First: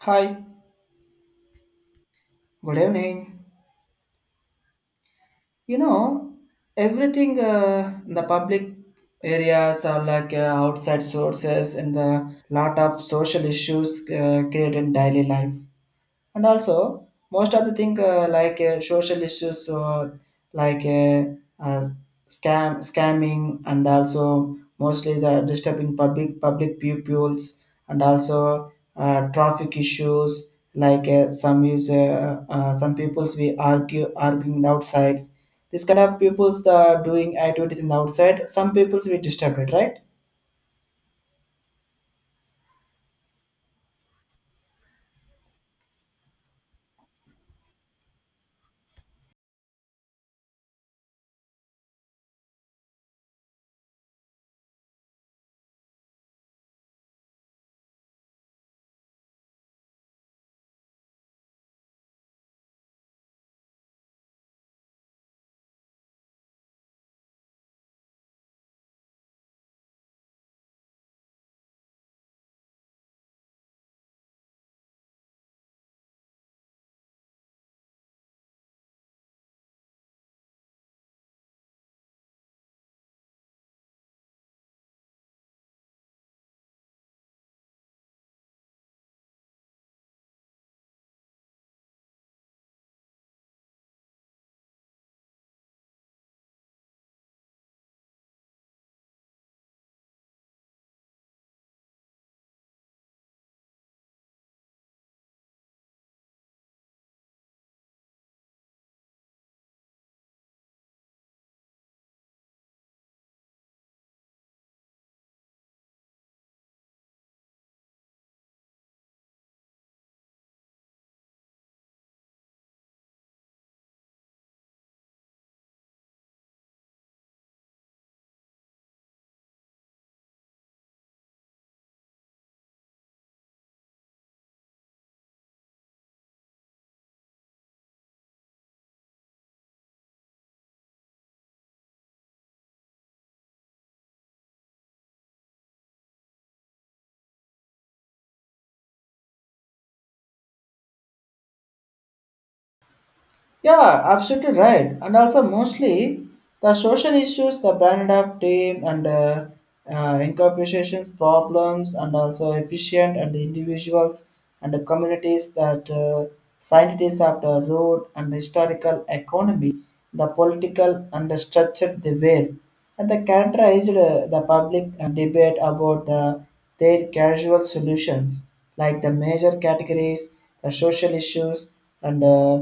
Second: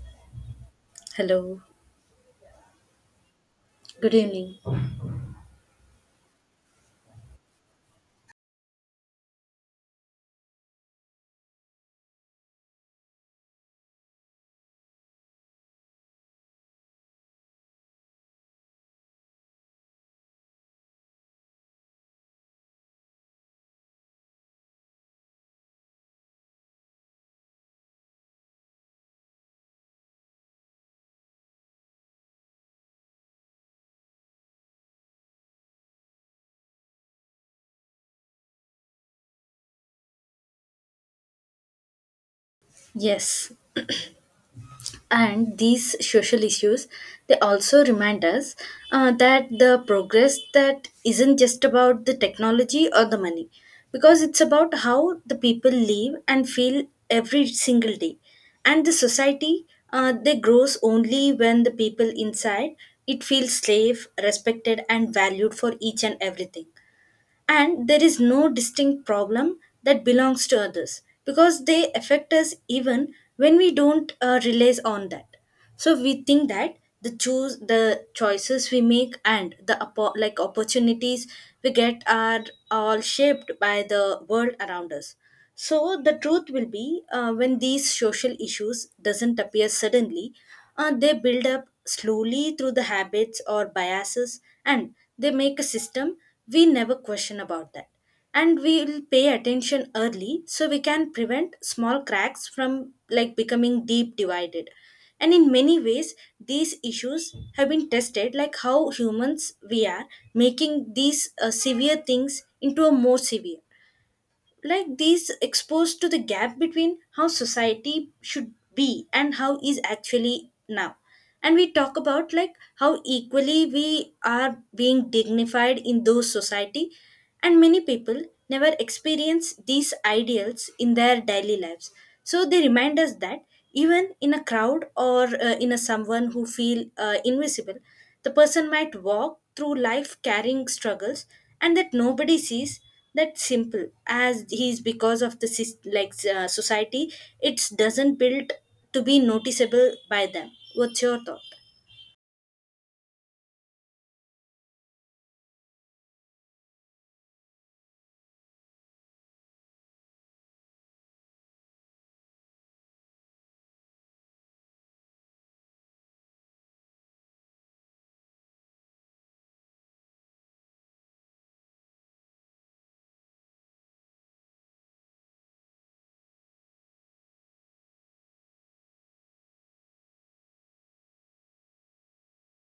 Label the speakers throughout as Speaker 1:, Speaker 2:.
Speaker 1: Hi,
Speaker 2: Hello,
Speaker 1: good evening.
Speaker 2: good evening.
Speaker 1: You know, everything in the public areas are like outside sources and the lot of social issues created in daily life. And also most of the thing social issues like uh, uh, scamming and also mostly the disturbing public pupils and also traffic issues like some use some peoples we argue arguing outsides, this kind of peoples the doing activities in the outside some peoples we disturbed it, right?
Speaker 2: Yes, and these social issues they also remind us that the progress that isn't just about the technology or the money because it's about how the people live and feel every single day. And the society they grows only when the people inside it feels safe, respected and valued for each and everything, and there is no distinct problem that belongs to others because they affect us even when we don't realize on that. So we think that the choices we make and the like opportunities we get are all shaped by the world around us. So the truth will be, when these social issues doesn't appear suddenly, they build up slowly through the habits or biases, and they make a system we never question about that. And we will pay attention early so we can prevent small cracks from like becoming deep divided. And in many ways, these issues have been tested like how humans we are, making these severe things into a more severe, like these exposed to the gap between how society should be and how is actually now. And we talk about like how equally we are being dignified in those society, and many people never experience these ideals in their daily lives. So they remind us that even in a crowd or in a someone who feel invisible, the person might walk through life carrying struggles, and that nobody sees that simple as he's because of the like society, it doesn't build to be noticeable by them. What's your thought?
Speaker 1: Yeah, absolutely right. And also, mostly the social issues, the brand of team and incorporations problems, and also efficient and individuals and the communities that scientists of the road and historical economy, the political and the structure they were, and the characterized the public debate about the their casual solutions, like the major categories, the social issues, and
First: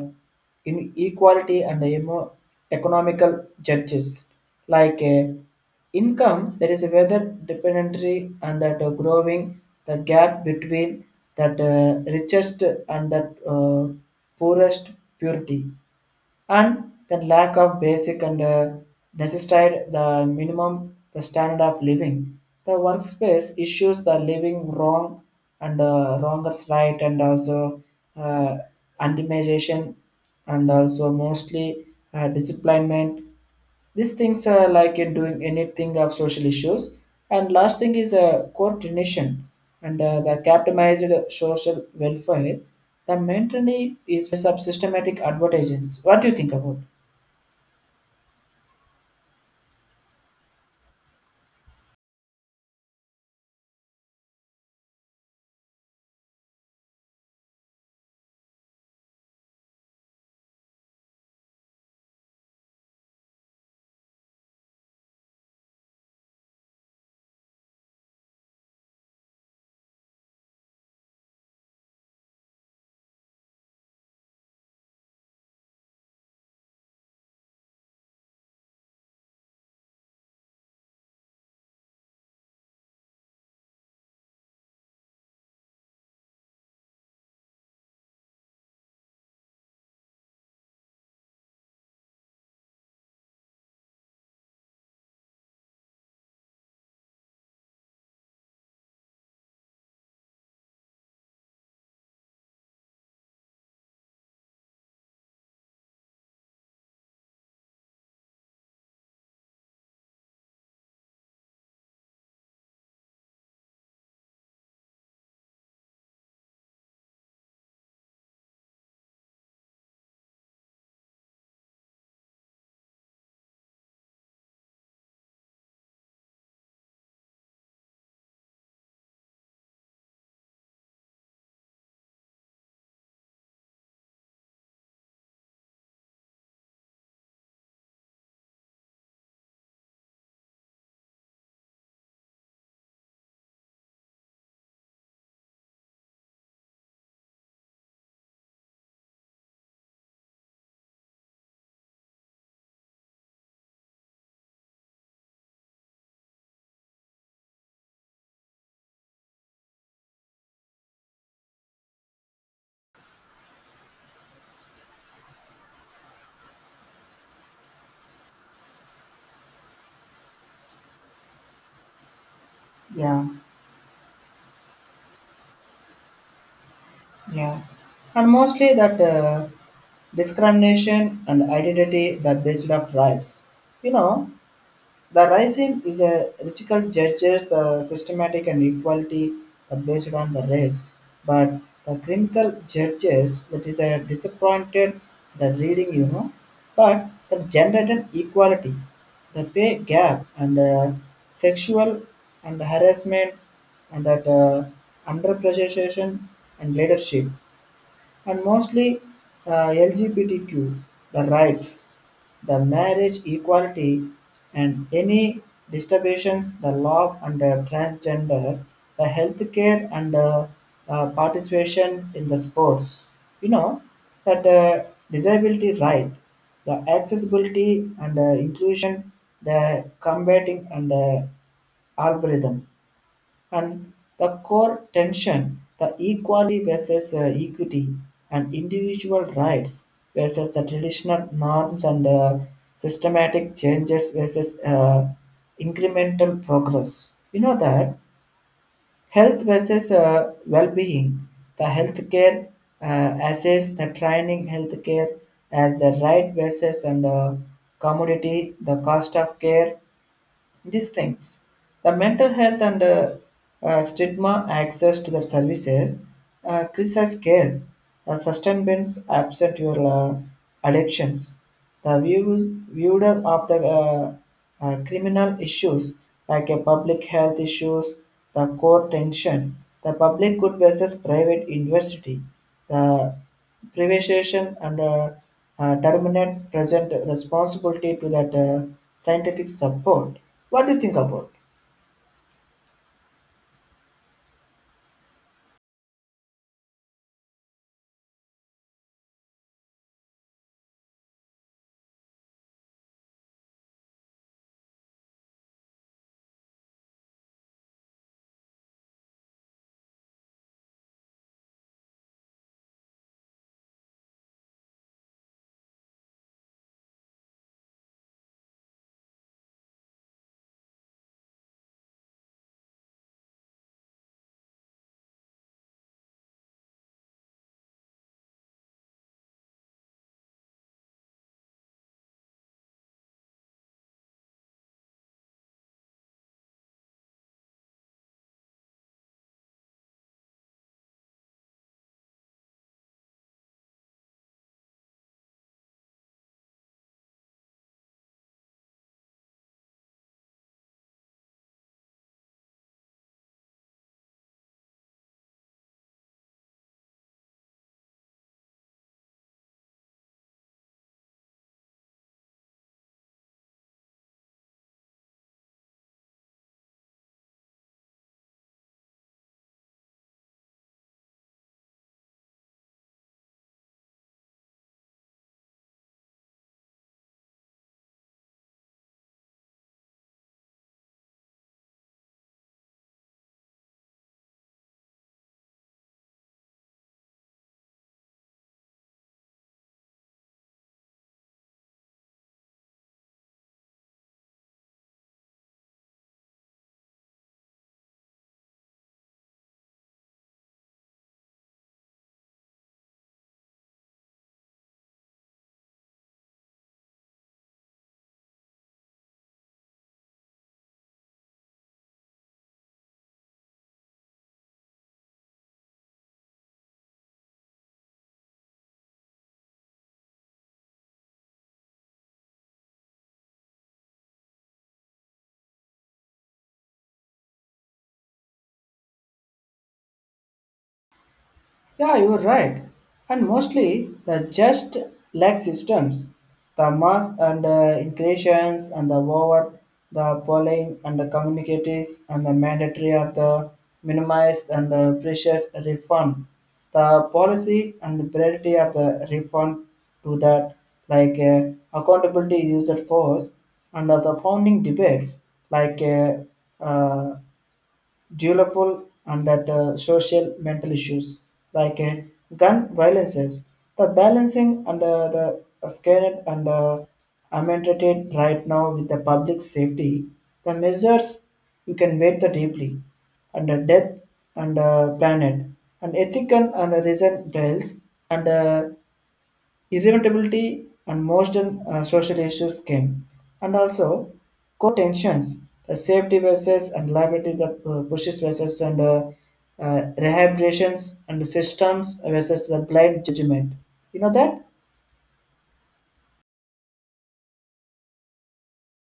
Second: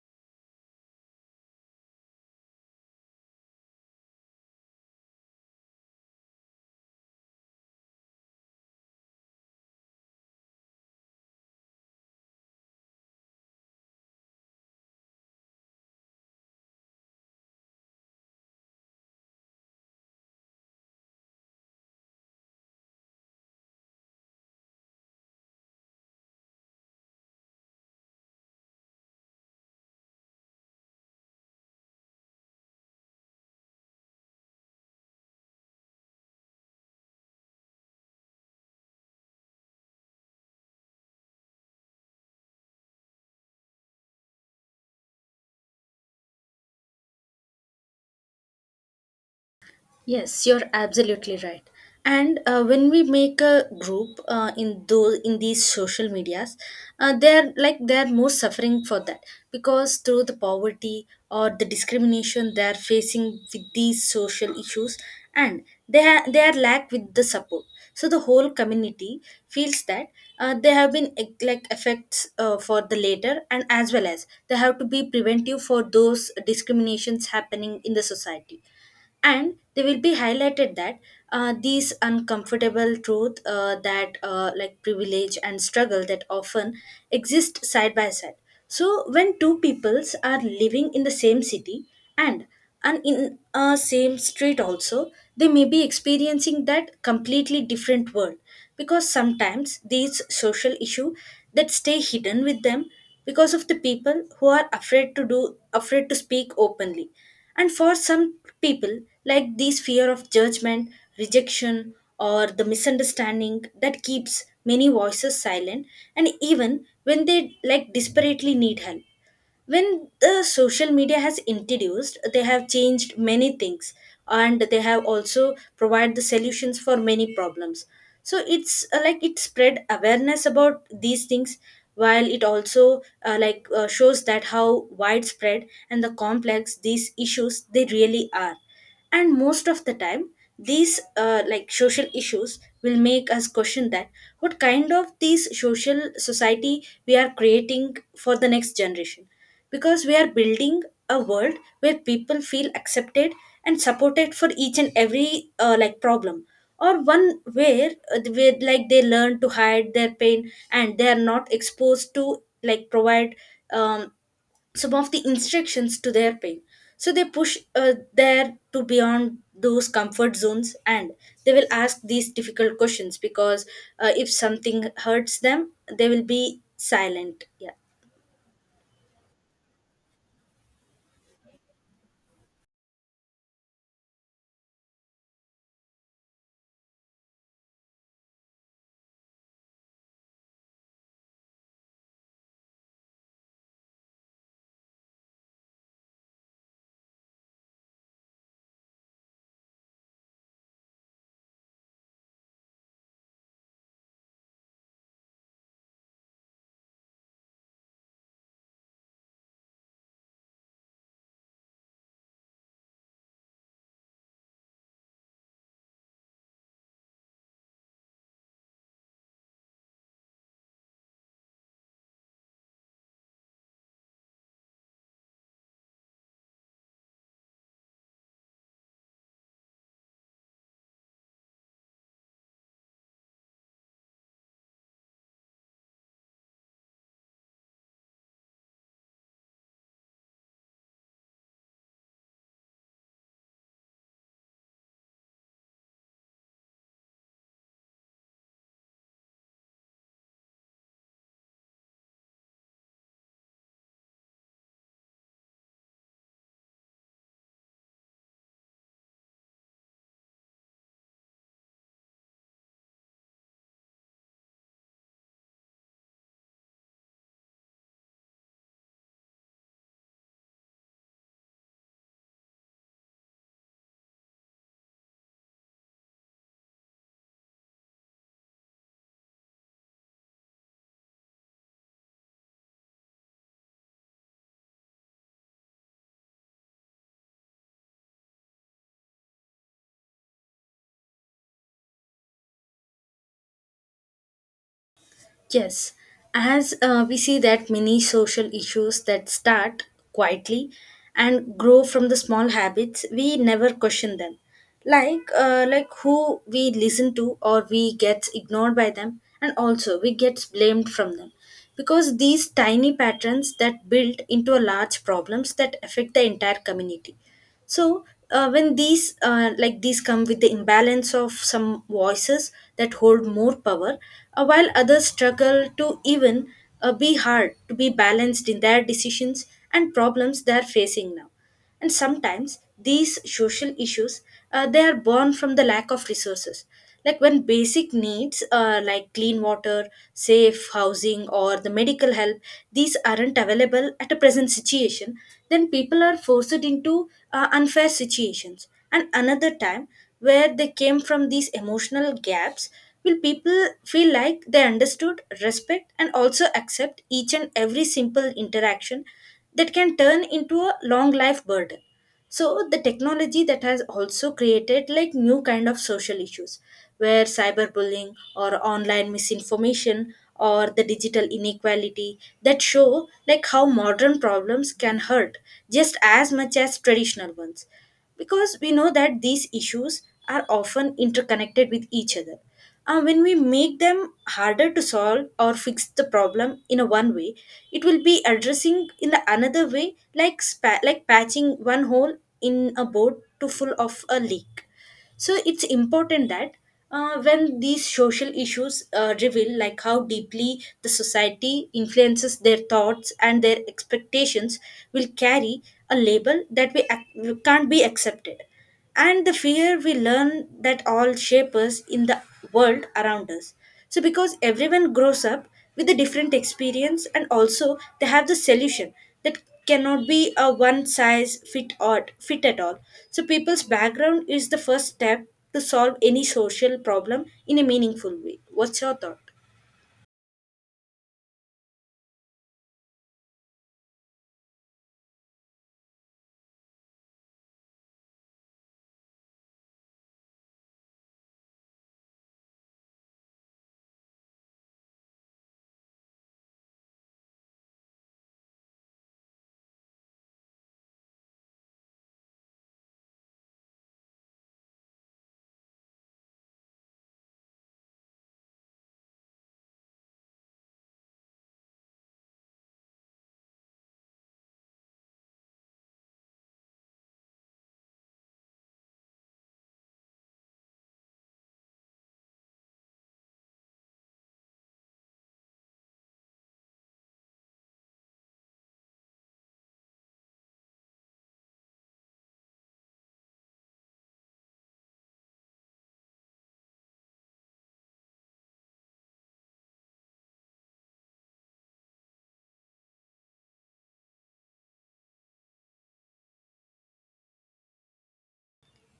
Speaker 1: inequality and economical judges, like income, there is a weather dependency and that growing the gap between that richest and that poorest purity, and then lack of basic and necessitated the minimum, the standard of living, the workspace issues, the living wrong and wrongers, right? And also uh, antimization and also mostly disciplinement, these things are like in doing anything of social issues. And last thing is coordination and the capitalized social welfare. The maintenance is sub systematic advertisements. What do you think about?
Speaker 2: Yes, you're absolutely right. And when we make a group in these social medias, they're more suffering for that because through the poverty or the discrimination they're facing with these social issues, and they are lack with the support. So the whole community feels that they have been like effects for the later, and as well as they have to be preventive for those discriminations happening in the society. And they will be highlighted that these uncomfortable truth that like privilege and struggle that often exist side by side. So when two peoples are living in the same city, and in a same street also, they may be experiencing that completely different world, because sometimes these social issue that stay hidden with them because of the people who are afraid to speak openly. And for some people, like this fear of judgment, rejection, or the misunderstanding that keeps many voices silent, and even when they like desperately need help. When the social media has introduced, they have changed many things, and they have also provided the solutions for many problems. So it's like it spread awareness about these things, while it also shows that how widespread and the complex these issues they really are. And most of the time these like social issues will make us question that what kind of these social society we are creating for the next generation, because we are building a world where people feel accepted and supported for each and every like problem, or one where like they learn to hide their pain and they are not exposed to like provide um, some of the instructions to their pain. So they push there to beyond those comfort zones, and they will ask these difficult questions
Speaker 1: Yeah,
Speaker 2: because if something hurts them, they will be silent,
Speaker 1: yeah,
Speaker 2: yeah.
Speaker 1: and mostly that discrimination and identity the based of rights. You know, the racism is a radical judges the systematic and equality based on the race, but the critical judges that is a disappointed the reading, you know, but the gender and equality, the pay gap and sexual and harassment and that underappreciation and leadership, and mostly LGBTQ the rights, the marriage equality, and any disturbances the law under transgender, the healthcare and participation in the sports. You know that disability right, the accessibility and inclusion, the combating and algorithm. And the core tension, the equality versus equity and individual rights versus the traditional norms and systematic changes versus incremental progress. You know that health versus well-being, the healthcare assess the training healthcare as the right versus and commodity, the cost of care, these things, the mental health and stigma access to the services, crisis care, sustenance absent your addictions, the views viewed of the criminal issues like a public health issues, the core tension, the public good versus private university, the privatization and terminate present responsibility to that scientific support. What do you think about?
Speaker 2: Yes, as we see that many social issues that start quietly and grow from the small habits, we never question them. Like who we listen to or we get ignored by them and also we get blamed from them. Because these tiny patterns that build into a large problems that affect the entire community. So when these like these come with the imbalance of some voices that hold more power, while others struggle to even be hard to be balanced in their decisions and problems they are facing now. And sometimes these social issues, they are born from the lack of resources, like when basic needs like clean water, safe housing or the medical help, these aren't available at a present situation. Then people are forced into unfair situations, and another time where they came from these emotional gaps, will people feel like they understood, respect and also accept each and every simple interaction that can turn into a long life burden. So the technology that has also created like new kind of social issues, where cyberbullying or online misinformation or the digital inequality that show like how modern problems can hurt just as much as traditional ones, because we know that these issues are often interconnected with each other. When we make them harder to solve or fix the problem in a one way, it will be addressing in the another way, like like patching one hole in a boat to full of a leak. So it's important that when these social issues reveal like how deeply the society influences their thoughts and their expectations, will carry a label that we can't be accepted, and the fear we learn that all shape us in the world around us. So because everyone grows up with a different experience and also they have the solution that cannot be a one size fit all fit at all. So people's background is the first step to solve any social problem in a meaningful way. What's your thought?
Speaker 1: Yeah, you're right. And mostly the just lag systems, the mass and increations and the over, the polling and the communicatives and the mandatory of the minimized and precious refund, the policy and priority of the refund to that, like accountability used force and of the founding debates, like uh, dutiful and that social mental issues like gun violences. The balancing and the scared and amended right now with the public safety, the measures you can wait the deeply and the death and planet and ethical and reason bells and irritability and most social issues came, and also core tensions, the safety versus and liability, the pushes versus and rehabilitations and systems versus the blind judgment. You know that?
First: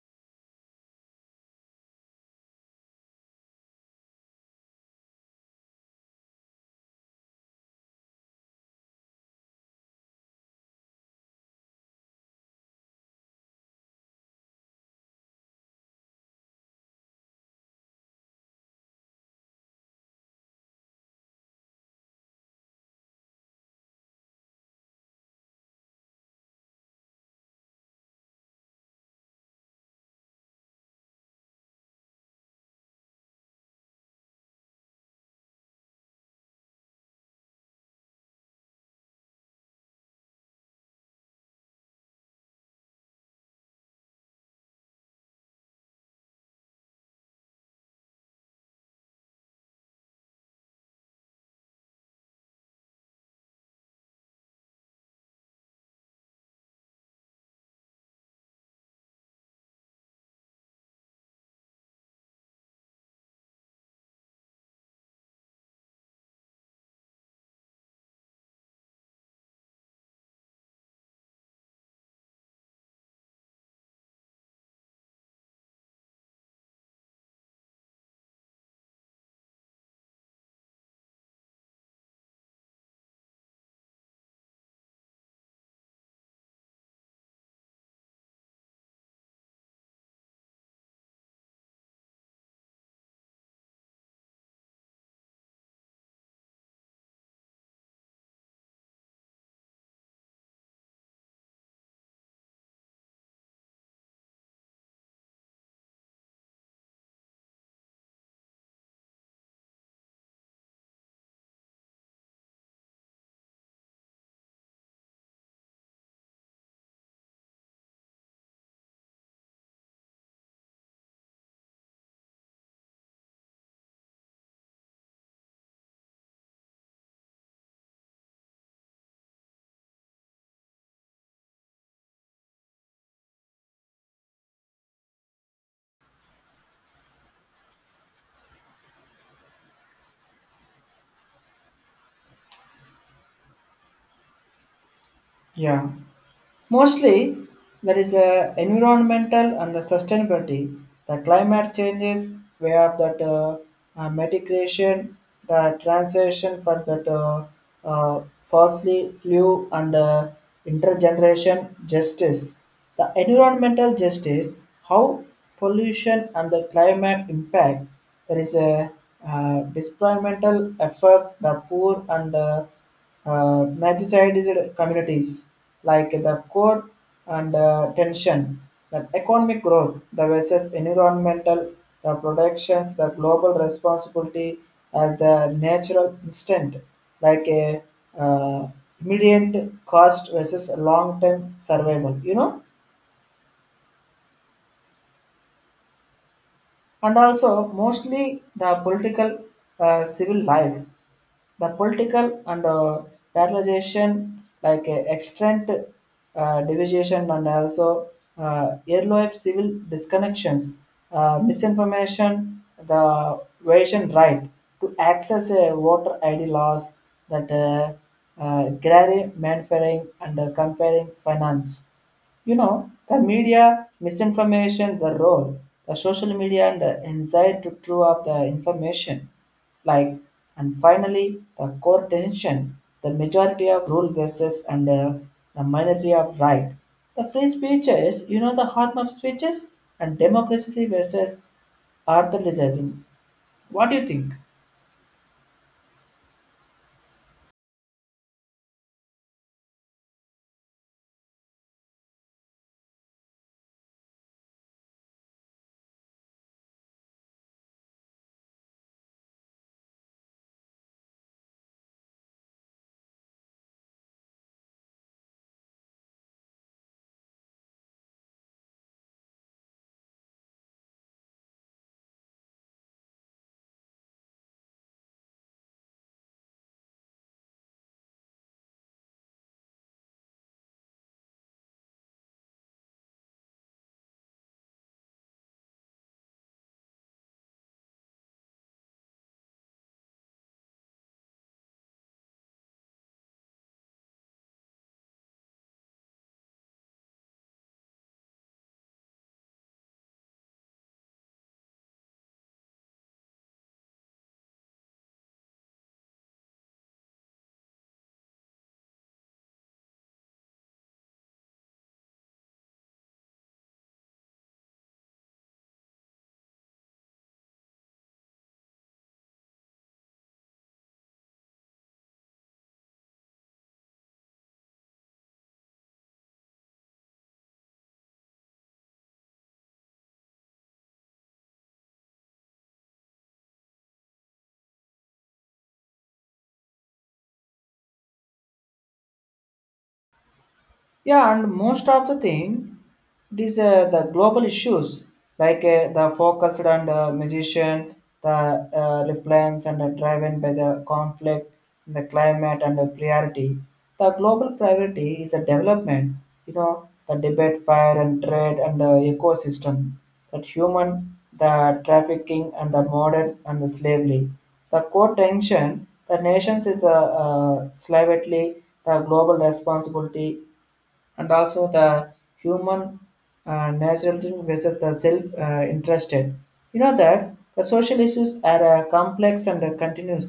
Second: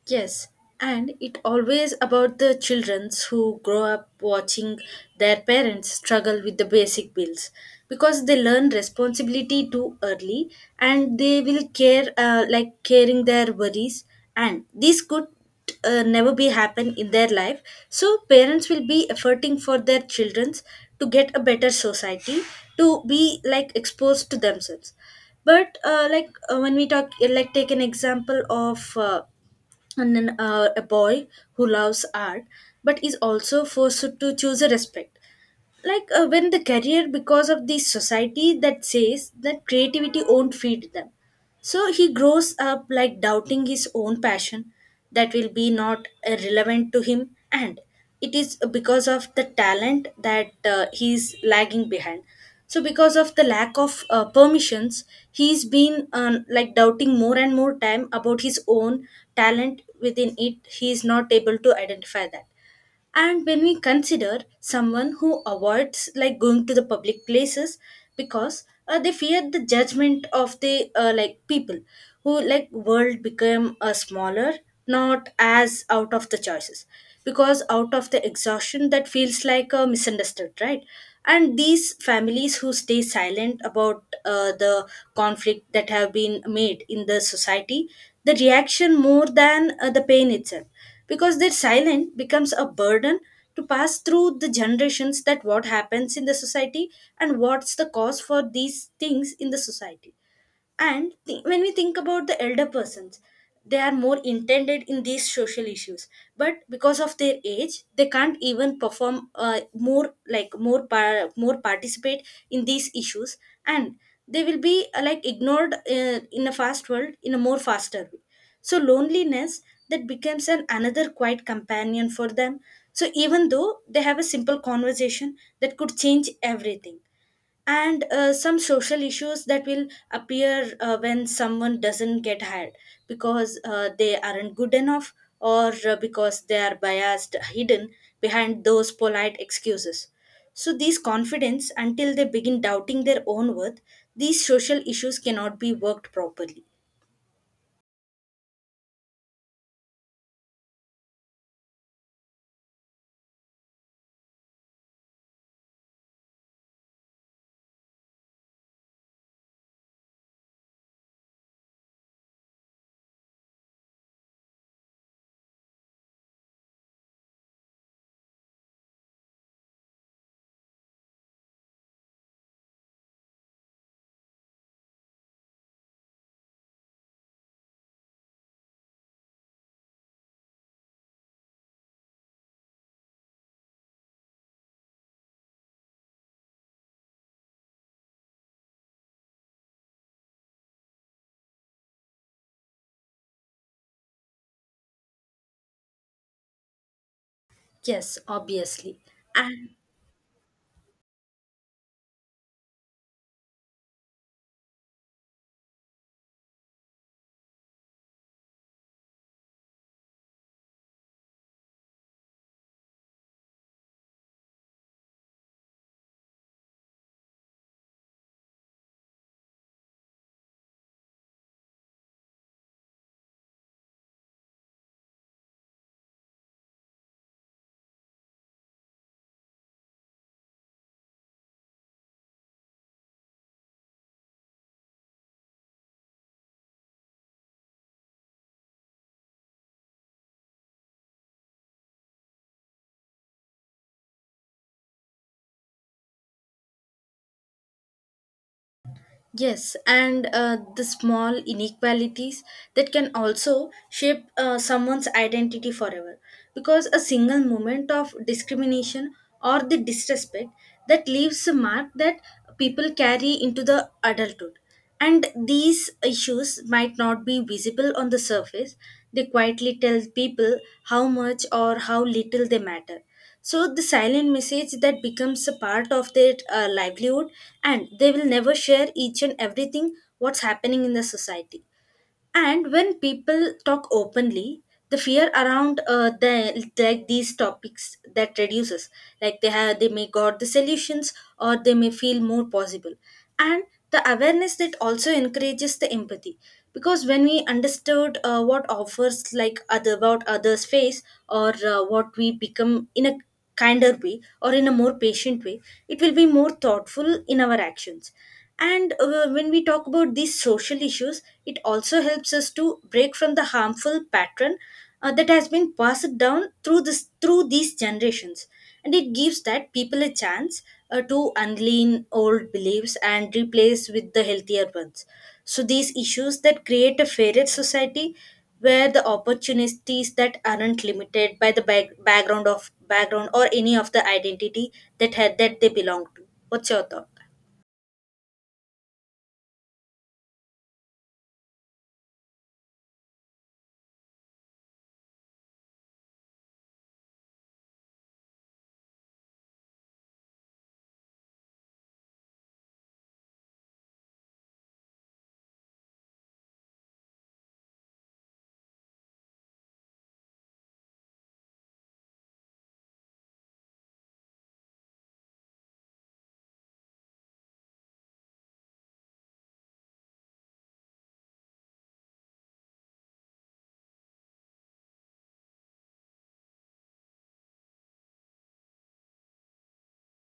Speaker 2: Yes, and it always about the children who grow up watching their parents struggle with the basic bills, because they learn responsibility too early, and they will care, like caring their worries, and this could never be happen in their life. So parents will be efforting for their children to get a better society, to be like exposed to themselves. But when we talk like take an example of and then a boy who loves art but is also forced to choose a respect, like when the career, because of the society that says that creativity won't feed them. So he grows up like doubting his own passion that will be not relevant to him, and it is because of the talent that he's lagging behind. So because of the lack of permissions, he's been like doubting more and more time about his own talent within it, he is not able to identify that. And when we consider someone who avoids like going to the public places because they fear the judgment of the like people who like world become a smaller, not as out of the choices, because out of the exhaustion that feels like a misunderstood, right? And these families who stay silent about the conflict that have been made in the society, the reaction more than the pain itself, because their silence becomes a burden to pass through the generations, that what happens in the society and what's the cause for these things in the society. And when we think about the elder persons, they are more intended in these social issues. But because of their age, they can't even perform more participate in these issues, and they will be like ignored in a fast world in a more faster way. So loneliness that becomes an another quiet companion for them. So even though they have a simple conversation that could change everything. And some social issues that will appear when someone doesn't get hired because they aren't good enough, or because they are biased hidden behind those polite excuses. So these confidence until they begin doubting their own worth, these social issues cannot be
Speaker 1: Yeah.
Speaker 2: worked properly.
Speaker 1: Mostly, there is a environmental and the sustainability, the climate changes, we have that mitigation, the transition for that fossil fuel and intergeneration justice. The environmental justice, how pollution and the climate impact, there is a disproportional effect. The poor and magicide is it communities, like the core and tension, the economic growth, the versus environmental, the protections, the global responsibility as the natural instant, like a uh, immediate cost versus long-term survival, you know, and also
Speaker 2: Yes,
Speaker 1: mostly the
Speaker 2: obviously.
Speaker 1: political civil life, the political and paralyzation, like extent division and also earlier civil disconnections, misinformation, the Asian right to access a voter ID laws that agrarian manufacturing and comparing finance, you know the media misinformation, the role, the social media and the anxiety to true of the information, like, and finally the core tension, the majority of rule versus and the minority of right, the free speeches, you know the harm of speeches and democracy versus authoritarianism. What do you think?
Speaker 2: Yes, and the small inequalities that can also shape someone's identity forever. Because a single moment of discrimination or the disrespect that leaves a mark that people carry into the adulthood. And these issues might not be visible on the surface, they quietly tell people how much or how little they matter. So the silent message that becomes a part of their livelihood, and they will never share each and everything what's happening in the society. And when people talk openly, the fear around the like these topics that reduces. Like they have, they may got the solutions, or they may feel more possible. And the awareness that also encourages the empathy, because when we understood what offers like other what others face, or what we become in a kinder way or in a more patient way, it will be more thoughtful in our actions. And when we talk about these social issues, it also helps us to break from the harmful pattern that has been passed down through this through these generations. And it gives that people a chance to unlean old beliefs and replace with the healthier ones. So these issues that create a fairer society where the opportunities that aren't limited by the background of background or any of the identity that had that they belong to. What's your thought?
Speaker 1: Yeah, and most of the thing, it is the global issues like the focused and magician, the reflex and driven by the conflict, the climate and the priority. The global priority is a development, you know, the debate, fire and trade and the ecosystem, that human, the trafficking and the modern and the slavery. The core tension, the nations is a slightly the global responsibility and also the human naturalism versus the self-interested. You know that the social issues are complex and continuous.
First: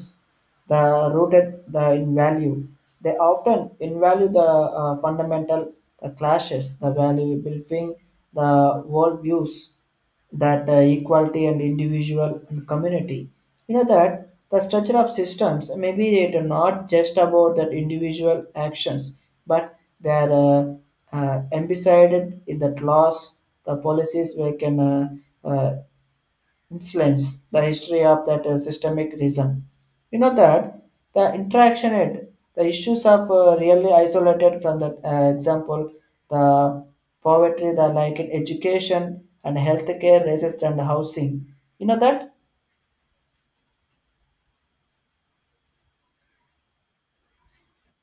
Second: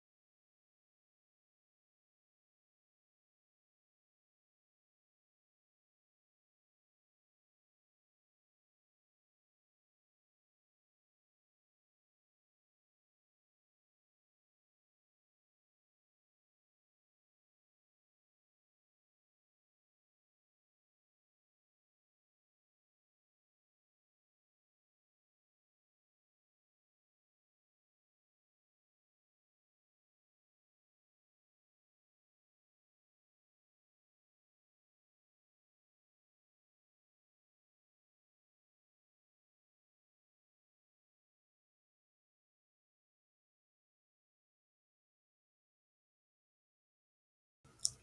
Speaker 1: The rooted the in value. They often invalue the fundamental the clashes, the valuable thing, the worldviews that equality and individual and community. You know that the structure of systems maybe it are not just about that individual actions, but they are embedded in that laws, the policies we can uh, influence the history of that systemic reason. You know that the interaction and the issues of really isolated from that example, the poverty, the like in education and healthcare, racist and housing. You know that.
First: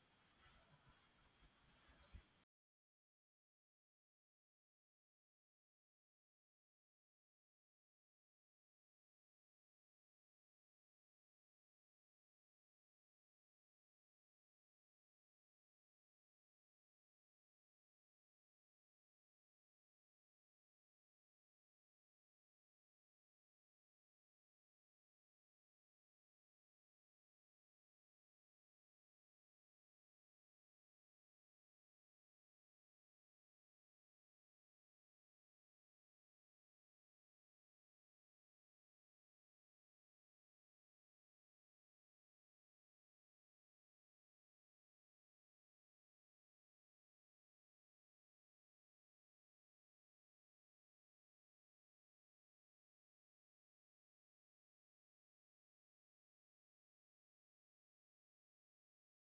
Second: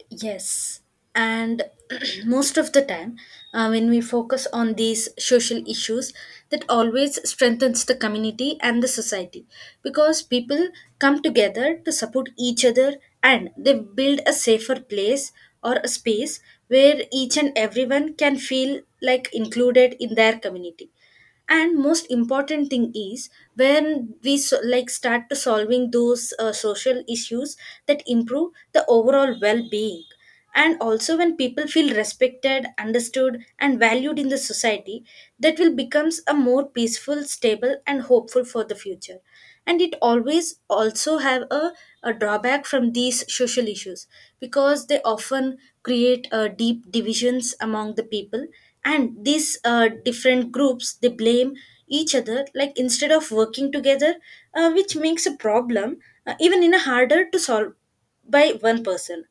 Speaker 2: Yes, and most of the time, when we focus on these social issues, that always strengthens the community and the society, because people come together to support each other and they build a safer place or a space where each and everyone can feel like included in their community. And most important thing is, when we so, like start to solving those social issues, that improve the overall well-being. And also when people feel respected, understood and valued in the society, that will becomes a more peaceful, stable and hopeful for the future. And it always also have a drawback from these social issues, because they often create deep divisions among the people, and these different groups they blame each other, like instead of working together, which makes a problem even in a harder to solve by one person.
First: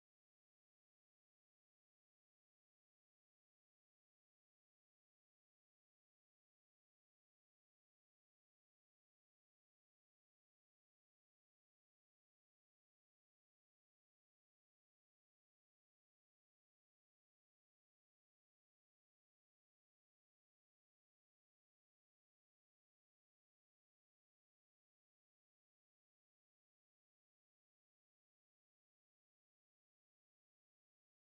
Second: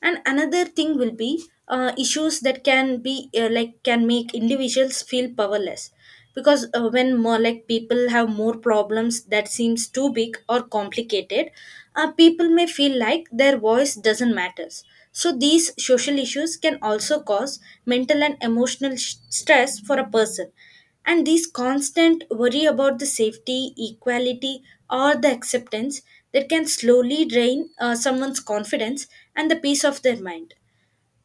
Speaker 2: And another thing will be issues that can be like can make individuals feel powerless, because when more like people have more problems that seems too big or complicated, people may feel like their voice doesn't matters. So these social issues can also cause mental and emotional stress for a person. And these constant worry about the safety, equality or the acceptance, that can slowly drain someone's confidence and the peace of their mind.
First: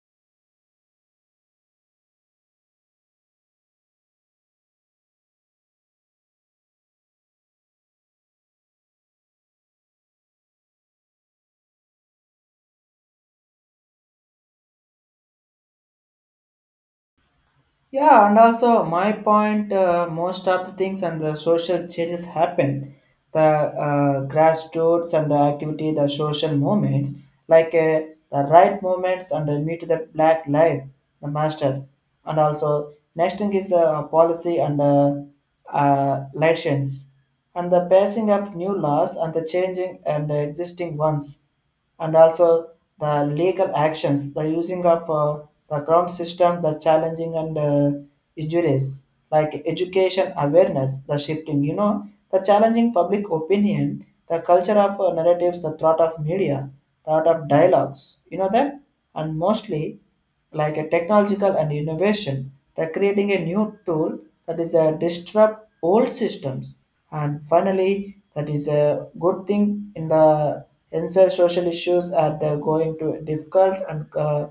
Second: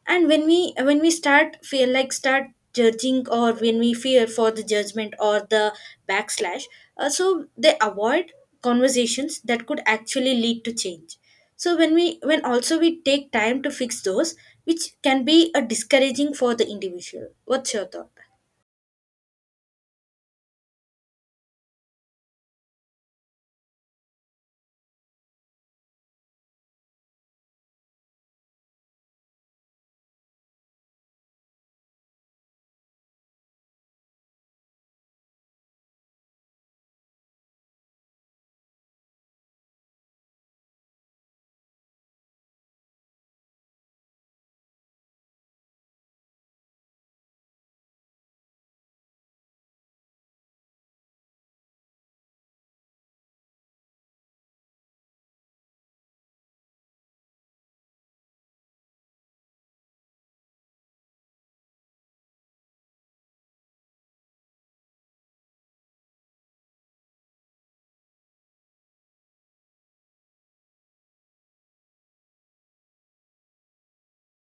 Speaker 2: And when we start feel like start judging, or when we fear for the judgment or the backslash, so they avoid conversations that could actually lead to change. So when also we take time to fix those, which can be a discouraging for the individual. What's your thought?
Speaker 1: Yeah, and also my point, most of the things and the social changes happen, the grassroots and the activity, the social movements, like the right movements and the me meet the black life, the master, and also next thing is the policy and the elections, and the passing of new laws and the changing and the existing ones, and also the legal actions, the using of the ground system, the challenging and injuries, like education awareness, the shifting, you know, the challenging public opinion, the culture of narratives, the thought of media, thought of dialogues, you know that, and mostly like a technological and innovation they're creating a new tool that is a disrupt old systems, and finally that is a good thing in the inside social issues are the going to difficult and uh,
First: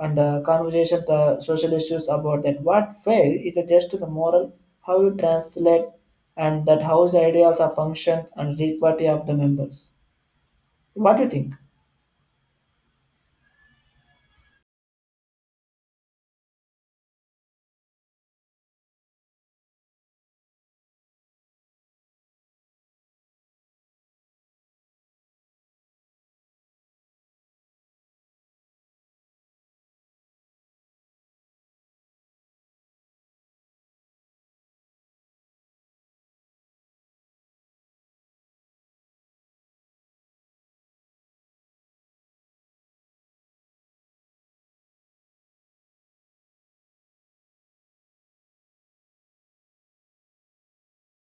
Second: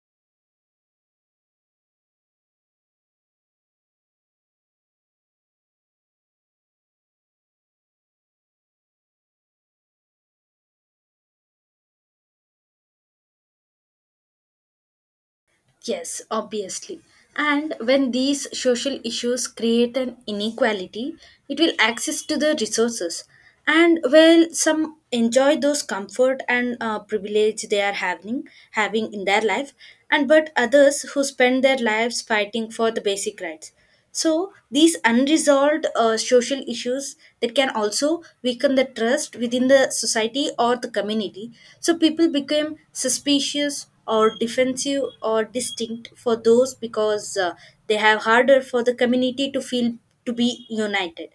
Speaker 1: and uh, conversation the social issues about that what fail is just the moral, how you translate and that how's ideals are functions and equality of the members. What do you think?
Speaker 2: Yes, obviously. And when these social issues create an inequality, it will access to the resources. And while some enjoy those comfort and privilege they are having in their life, and but others who spend their lives fighting for the basic rights. So these unresolved social issues that can also weaken the trust within the society or the community. So people become suspicious or defensive or distinct for those, because they have harder for the community to feel to be united.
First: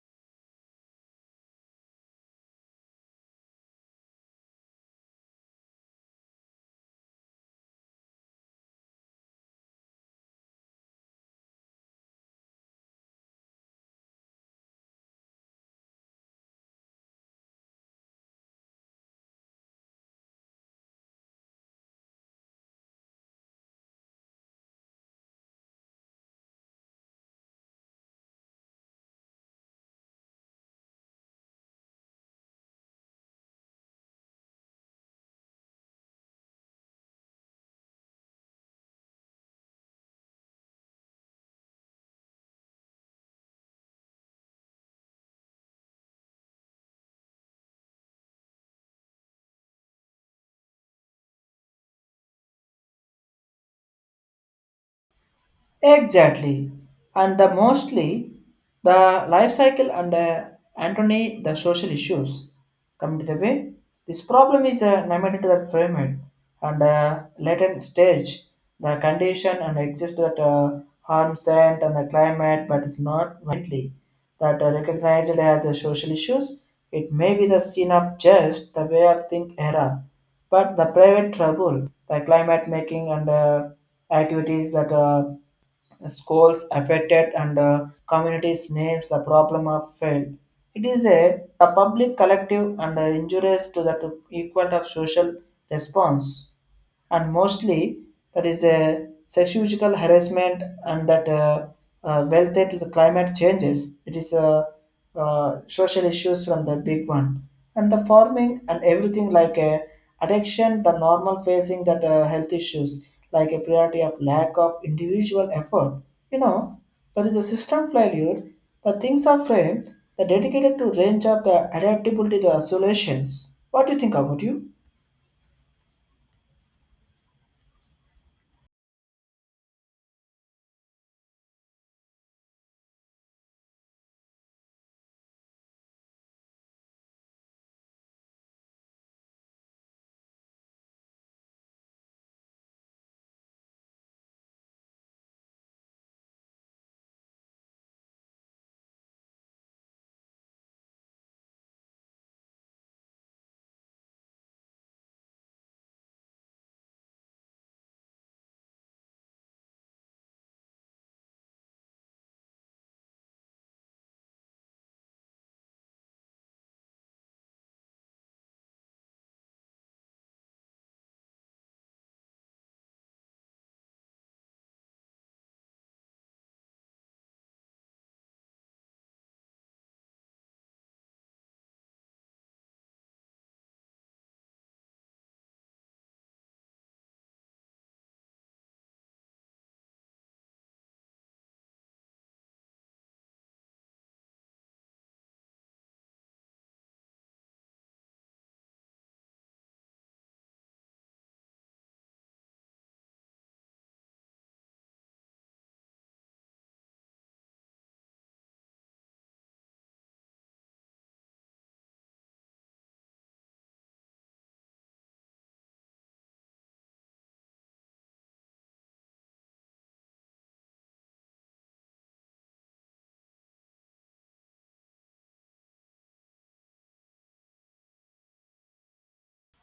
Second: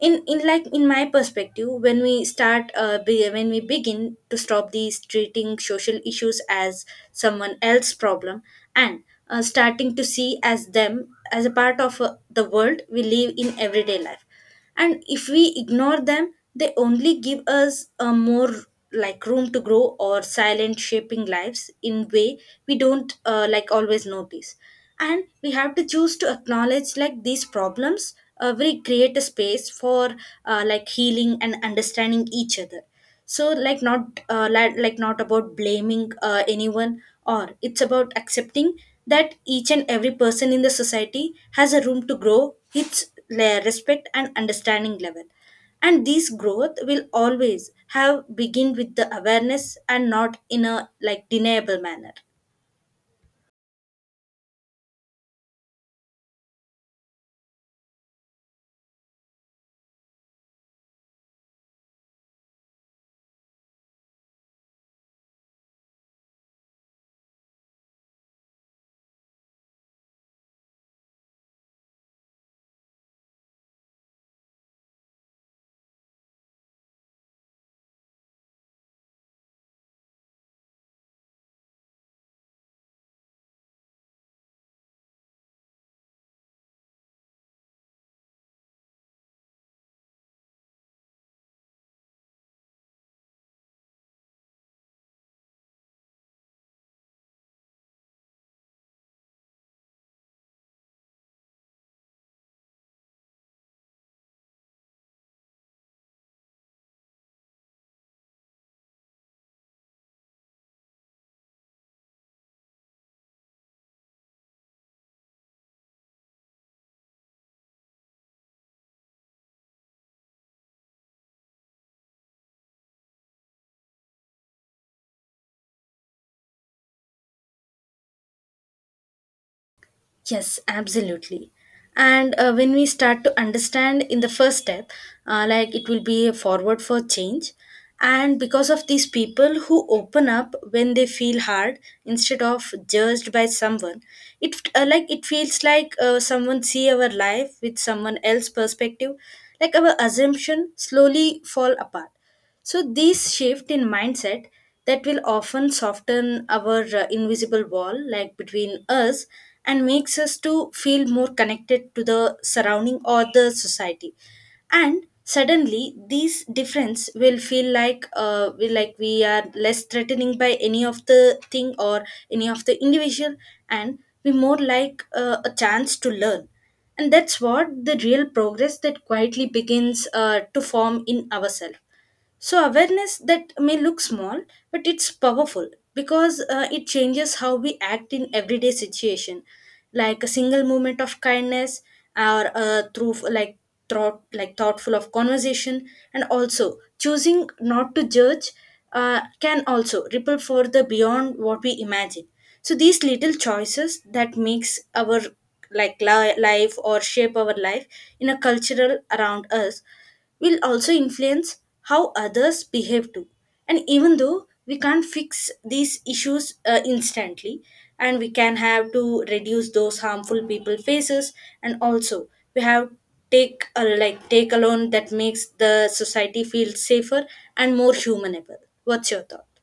Speaker 2: In like in my perspective, when we start when we begin to stop these treating social issues as someone else's problem, and starting to see as them as a part of the world we live in everyday life. And if we ignore them, they only give us a more like room to grow or silent shaping lives in way we don't like always notice. And we have to choose to acknowledge like these problems, we create a space for like healing and understanding each other. So like not not about blaming anyone, or it's about accepting that each and every person in the society has a room to grow its respect and understanding level. And this growth will always have begin with the awareness and not in a like deniable manner.
Speaker 1: Exactly. And the mostly the life cycle and Antony the social issues come to the way. This problem is limited to the frame and latent stage, the condition and exist that harms and the climate, but is not widely that are recognized as a social issues. It may be the scene of just the way of think era, but the private trouble, the climate making and activities that schools affected and communities names the problem of failed. It is a public collective and injurious to the to equal of social response, and mostly that is a sexual harassment and that welfare to the climate changes. It is a social issues from the big one and the farming and everything like a addiction, the normal facing that health issues like a priority of lack of individual effort. You know, that is a system failure. The things are framed. The dedicated to range of the adaptability to the solutions. What do you think about you?
Speaker 2: Yes, absolutely. And when we start to understand in the first step, like it will be a forward for change. And because of these people who open up when they feel hard instead of judged by someone, it like it feels like someone see our life with someone else perspective, like our assumption slowly fall apart. So this shift in mindset that will often soften our invisible wall, like between us, and makes us to feel more connected to the surrounding or the society. And suddenly, these difference will feel like we are less threatening by any of the thing or any of the individual, and we more like a chance to learn, and that's what the real progress that quietly begins to form in ourselves. So, awareness that may look small, but it's powerful because it changes how we act in everyday situation, like a single moment of kindness or through like thoughtful of conversation, and also choosing not to judge can also ripple further beyond what we imagine. So these little choices that makes our like life or shape our life in a cultural around us will also influence how others behave too. And even though we can't fix these issues instantly, and we can have to reduce those harmful people faces, and also we have take a like take a loan that makes the society feel safer and more humanable. What's your thought?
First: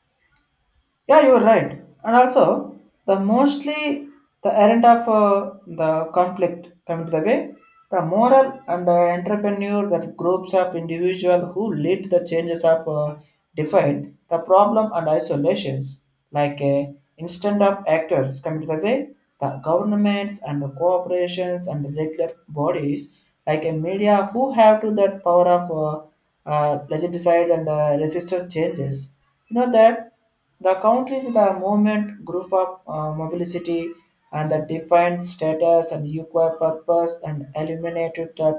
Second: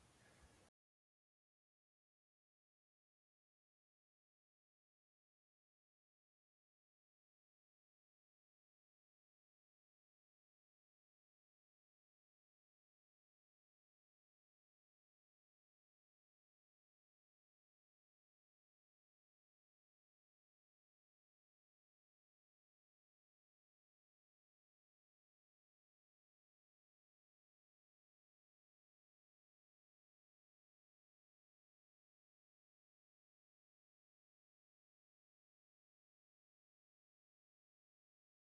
Speaker 1: Yeah, you're right. And also, the mostly the errand of the conflict coming to the way, the moral and entrepreneur that groups of individual who lead the changes of define the problem and isolations, like instead of actors coming to the way, the governments and the corporations and the regular bodies like a media who have to that power of legitimize and resist changes. You know that the country is the movement group of mobility and the defined status and equal purpose and eliminated that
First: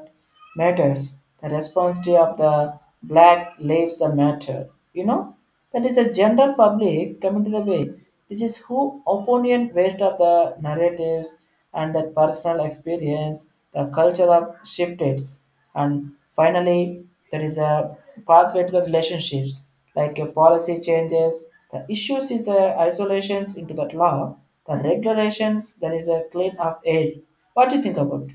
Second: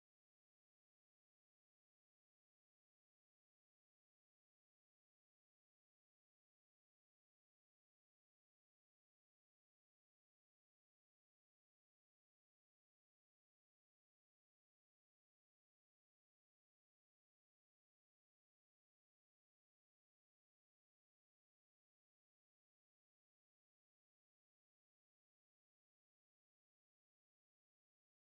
Speaker 1: matters. The responsibility of the black lives the matter. You know, that is a general public coming to the way. This is who opinion waste of the narratives and the personal experience, the culture of shifted. And finally, there is a pathway to the relationships, like a policy changes. The issues is a isolations into that law. The regulations, there is a clean of air. What do you think about?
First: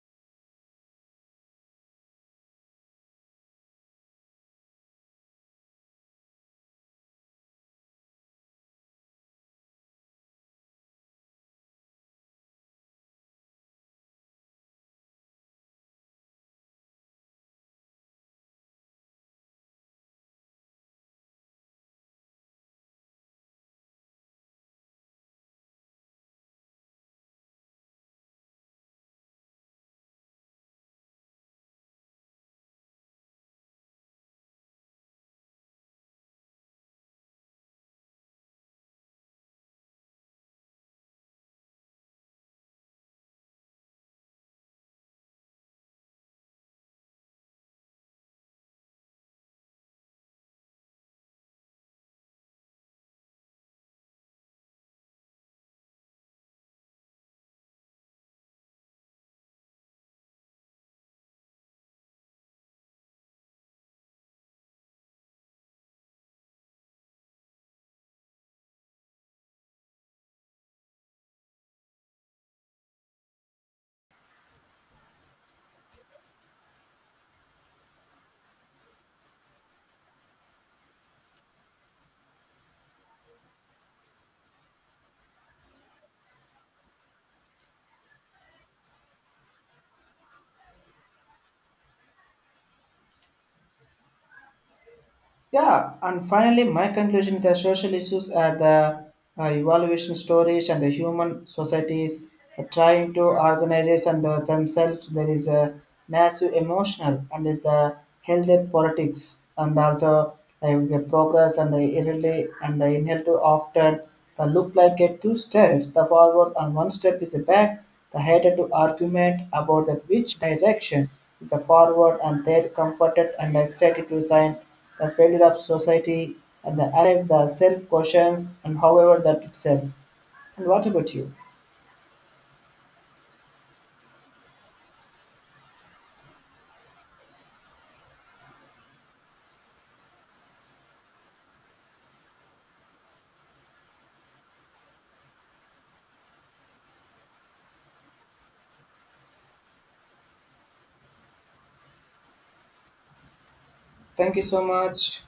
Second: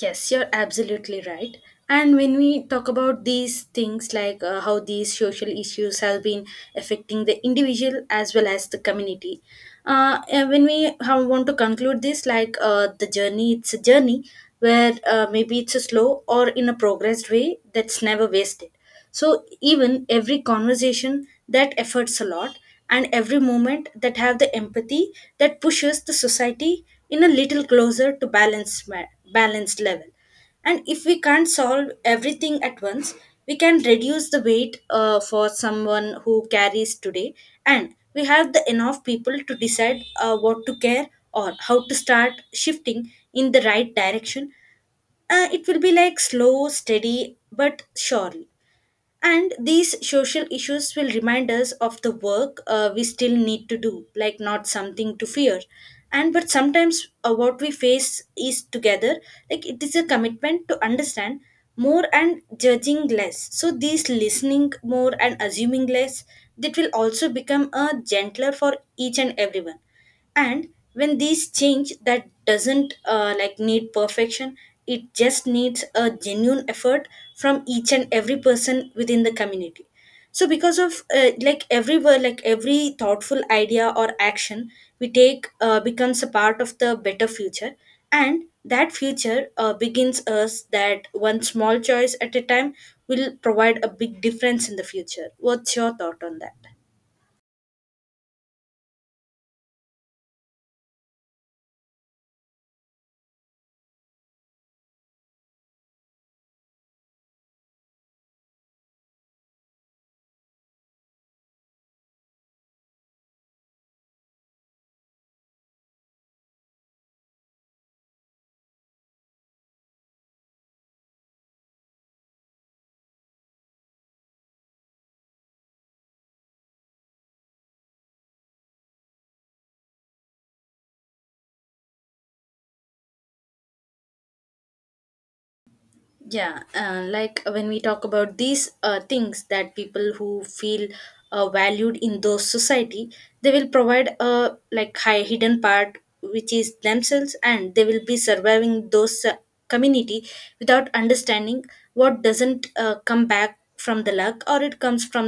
Speaker 2: Yes, you're absolutely right. And when we talk about these things, like how these social issues have been affecting the individual as well as the community, and when we how want to conclude this, like the journey, it's a journey where maybe it's a slow or in a progressed way that's never wasted. So even every conversation that efforts a lot, and every moment that have the empathy, that pushes the society in a little closer to balanced level. And if we can't solve everything at once, we can reduce the weight for someone who carries today. And we have the enough people to decide what to care, or how to start shifting in the right direction. It will be like slow steady but surely. And these social issues will remind us of the work we still need to do, like not something to fear. And but sometimes what we face is together, like it is a commitment to understand more and judging less. So these listening more and assuming less, that will also become a gentler for each and everyone. And when these change that doesn't like need perfection, it just needs a genuine effort from each and every person within the community. So because of every thoughtful idea or action we take becomes a part of the better future. And that future begins us that one small choice at a time will provide a big difference in the future. What's
Speaker 1: Yeah,
Speaker 2: your thought
Speaker 1: and
Speaker 2: on that?
Speaker 1: finally, my conclusion the social issues are the evaluation stories and the human societies are trying to organize and themselves. There is a massive emotional and is the healthy politics and also the progress and the irrelevant and the inhale to often the look like a two steps the forward and one step is a back. The headed to argument about that which direction is the forward and they're comforted and excited to sign the failure of society, and the alive, the self questions, and however that itself. And what about you?
Speaker 2: Yeah, like when we talk about these things, that people who feel valued in those society, they will provide a like high hidden part which is themselves, and they will be surviving those community without understanding what doesn't come back from the
Speaker 1: Thank
Speaker 2: luck,
Speaker 1: you
Speaker 2: or
Speaker 1: so
Speaker 2: it comes
Speaker 1: much.
Speaker 2: from